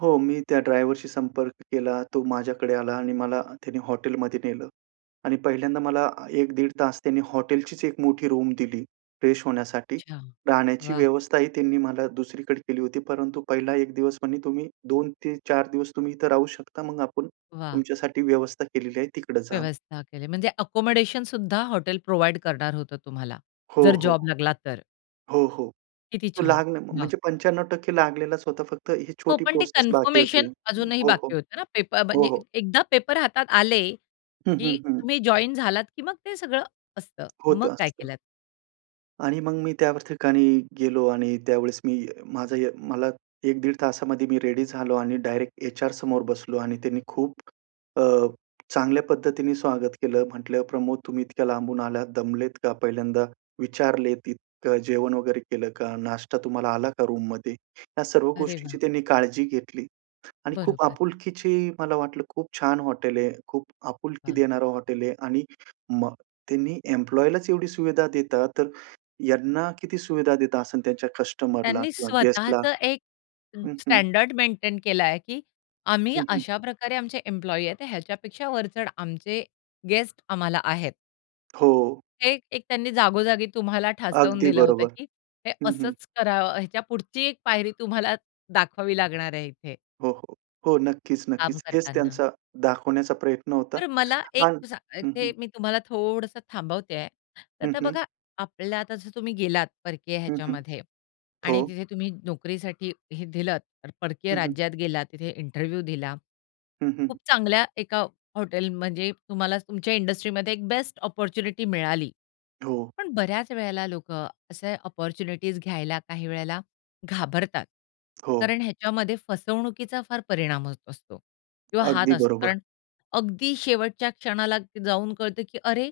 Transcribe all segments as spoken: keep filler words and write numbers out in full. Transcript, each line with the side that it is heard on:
right: हो, मी त्या ड्रायव्हरशी संपर्क केला. तो माझ्याकडे आला आणि मला त्याने हॉटेलमध्ये नेलं आणि पहिल्यांदा मला एक दीड तास त्यांनी हॉटेलचीच एक मोठी रूम दिली. फ्रेश होण्यासाठी
left: अच्छा.
right: राहण्याची
left: वाह!
right: व्यवस्थाही त्यांनी मला दुसरीकडे केली होती, परंतु पहिला एक दिवस पण तुम्ही दोन ते चार दिवस तुम्ही इथे राहू शकता. मग आपण
left: वाह!
right: तुमच्यासाठी व्यवस्था केलेली आहे तिकडं जा.
left: व्यवस्था केली. म्हणजे अकोमोडेशन सुद्धा हॉटेल प्रोव्हाईड करणार होतं तुम्हाला
right: हो,
left: जर
right: हो.
left: जॉब लागला तर.
right: हो, हो.
left: किती
right: तो
left: छान.
right: लागलं
left: वाह!
right: म्हणजे पंच्याण्णव टक्के लागलेलाच होता. फक्त ही
left: हो,
right: छोटी
left: पण ते
right: प्रोसेस बाकी होती.
left: कन्फर्मेशन
right: हं.
left: अजूनही
right: हो, हो.
left: बाकी होतं ना पेप
right: हो,
left: म्हणजे
right: हो.
left: एकदा पेपर हातात आले
right: हं, हं,
left: की
right: हं.
left: तुम्ही जॉइन झालात की मग ते सगळं असतं. मग
right: होतं
left: काय
right: असतं.
left: केलंत?
right: आणि मग मी त्यावर ठिकाणी गेलो आणि त्यावेळेस मी माझं य मला एक दीड तासामध्ये मी रेडी झालो आणि डायरेक्ट एचआर समोर बसलो आणि त्यांनी खूप अ, चांगल्या पद्धतीने स्वागत केलं. म्हटलं प्रमोद, तुम्ही इतक्या लांबून आलात, दमलेत का? पहिल्यांदा विचारलेत इतकं जेवण वगैरे केलं का? नाश्ता तुम्हाला आला का रूममध्ये? या सर्व
left: अरे वाह!
right: गोष्टींची त्यांनी काळजी घेतली. आणि खूप
left: बरोबर.
right: आपुलकीची मला वाटलं, खूप छान हॉटेल आहे. खूप आपुलकी
left: हां.
right: देणारं हॉटेल आहे आणि मग त्यांनी एम्प्लॉयीलाच एवढी सुविधा देतात तर यांना किती सुविधा देत असेल त्यांच्या कस्टमरला
left: त्यांनी
right: किंवा गेस्टला.
left: स्वतःच एक
right: हं, हं.
left: स्टँडर्ड मेंटेन केलाय, की आम्ही
right: हं, हं.
left: अशा प्रकारे आमचे एम्प्लॉयी आहेत, तर ह्याच्यापेक्षा वरचढ आमचे गेस्ट आम्हाला आहेत.
right: हो.
left: हे एक त्यांनी जागोजागी तुम्हाला ठासवून
right: अगदी
left: दिलं होतं,
right: बरोबर.
left: की हे
right: हं, हं.
left: असंच करा. ह्याच्या पुढची एक पायरी तुम्हाला दाखवावी लागणार आहे इथे.
right: हो, हो. हो नक्कीच,
left: काम
right: नक्कीच, हेच
left: करतांना.
right: त्यांचा दाखवण्याचा प्रयत्न होता.
left: तर मला एक
right: आणि
left: सा
right: हं,
left: ते
right: हं.
left: मी तुम्हाला थोडंसं थांबवते आहे. तर
right: हं,
left: आता
right: हं.
left: बघा आपल्या आता जर तुम्ही गेलात परकीय
right: हं, हं.
left: ह्याच्यामध्ये आणि
right: हो.
left: तिथे तुम्ही नोकरीसाठी हे दिलंत परकीय
right: हं, हं.
left: राज्यात गेलात तिथे इंटरव्ह्यू दिला.
right: हं, हं, हं.
left: खूप चांगल्या एका हॉटेल म्हणजे तुम्हाला तुमच्या इंडस्ट्रीमध्ये एक बेस्ट अपॉर्च्युनिटी मिळाली.
right: हो.
left: पण बऱ्याच वेळेला लोकं असे अपॉर्च्युनिटीज घ्यायला काही वेळेला घाबरतात.
right: हो.
left: कारण ह्याच्यामध्ये फसवणुकीचा फार परिणाम होत असतो किंवा हात
right: अगदी
left: असतो
right: बरोबर.
left: कारण अगदी शेवटच्या क्षणाला जाऊन कळतं, की अरे,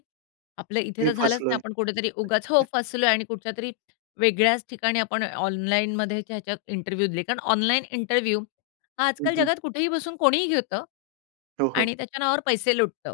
left: आपलं इथे
right: मी
left: तर झालंच नाही.
right: फसलोय.
left: आपण कुठेतरी उगाच हो, फसलोय आणि कुठच्यातरी वेगळ्याच ठिकाणी आपण ऑनलाईनमध्ये ह्याच्यात इंटरव्ह्यू दिले कारण ऑनलाईन इंटरव्ह्यू हा
right: हं,
left: आजकाल
right: हं.
left: जगात कुठेही बसून कोणीही घेतं
right: हो, हो.
left: आणि त्याच्या नावावर पैसे लुटतं.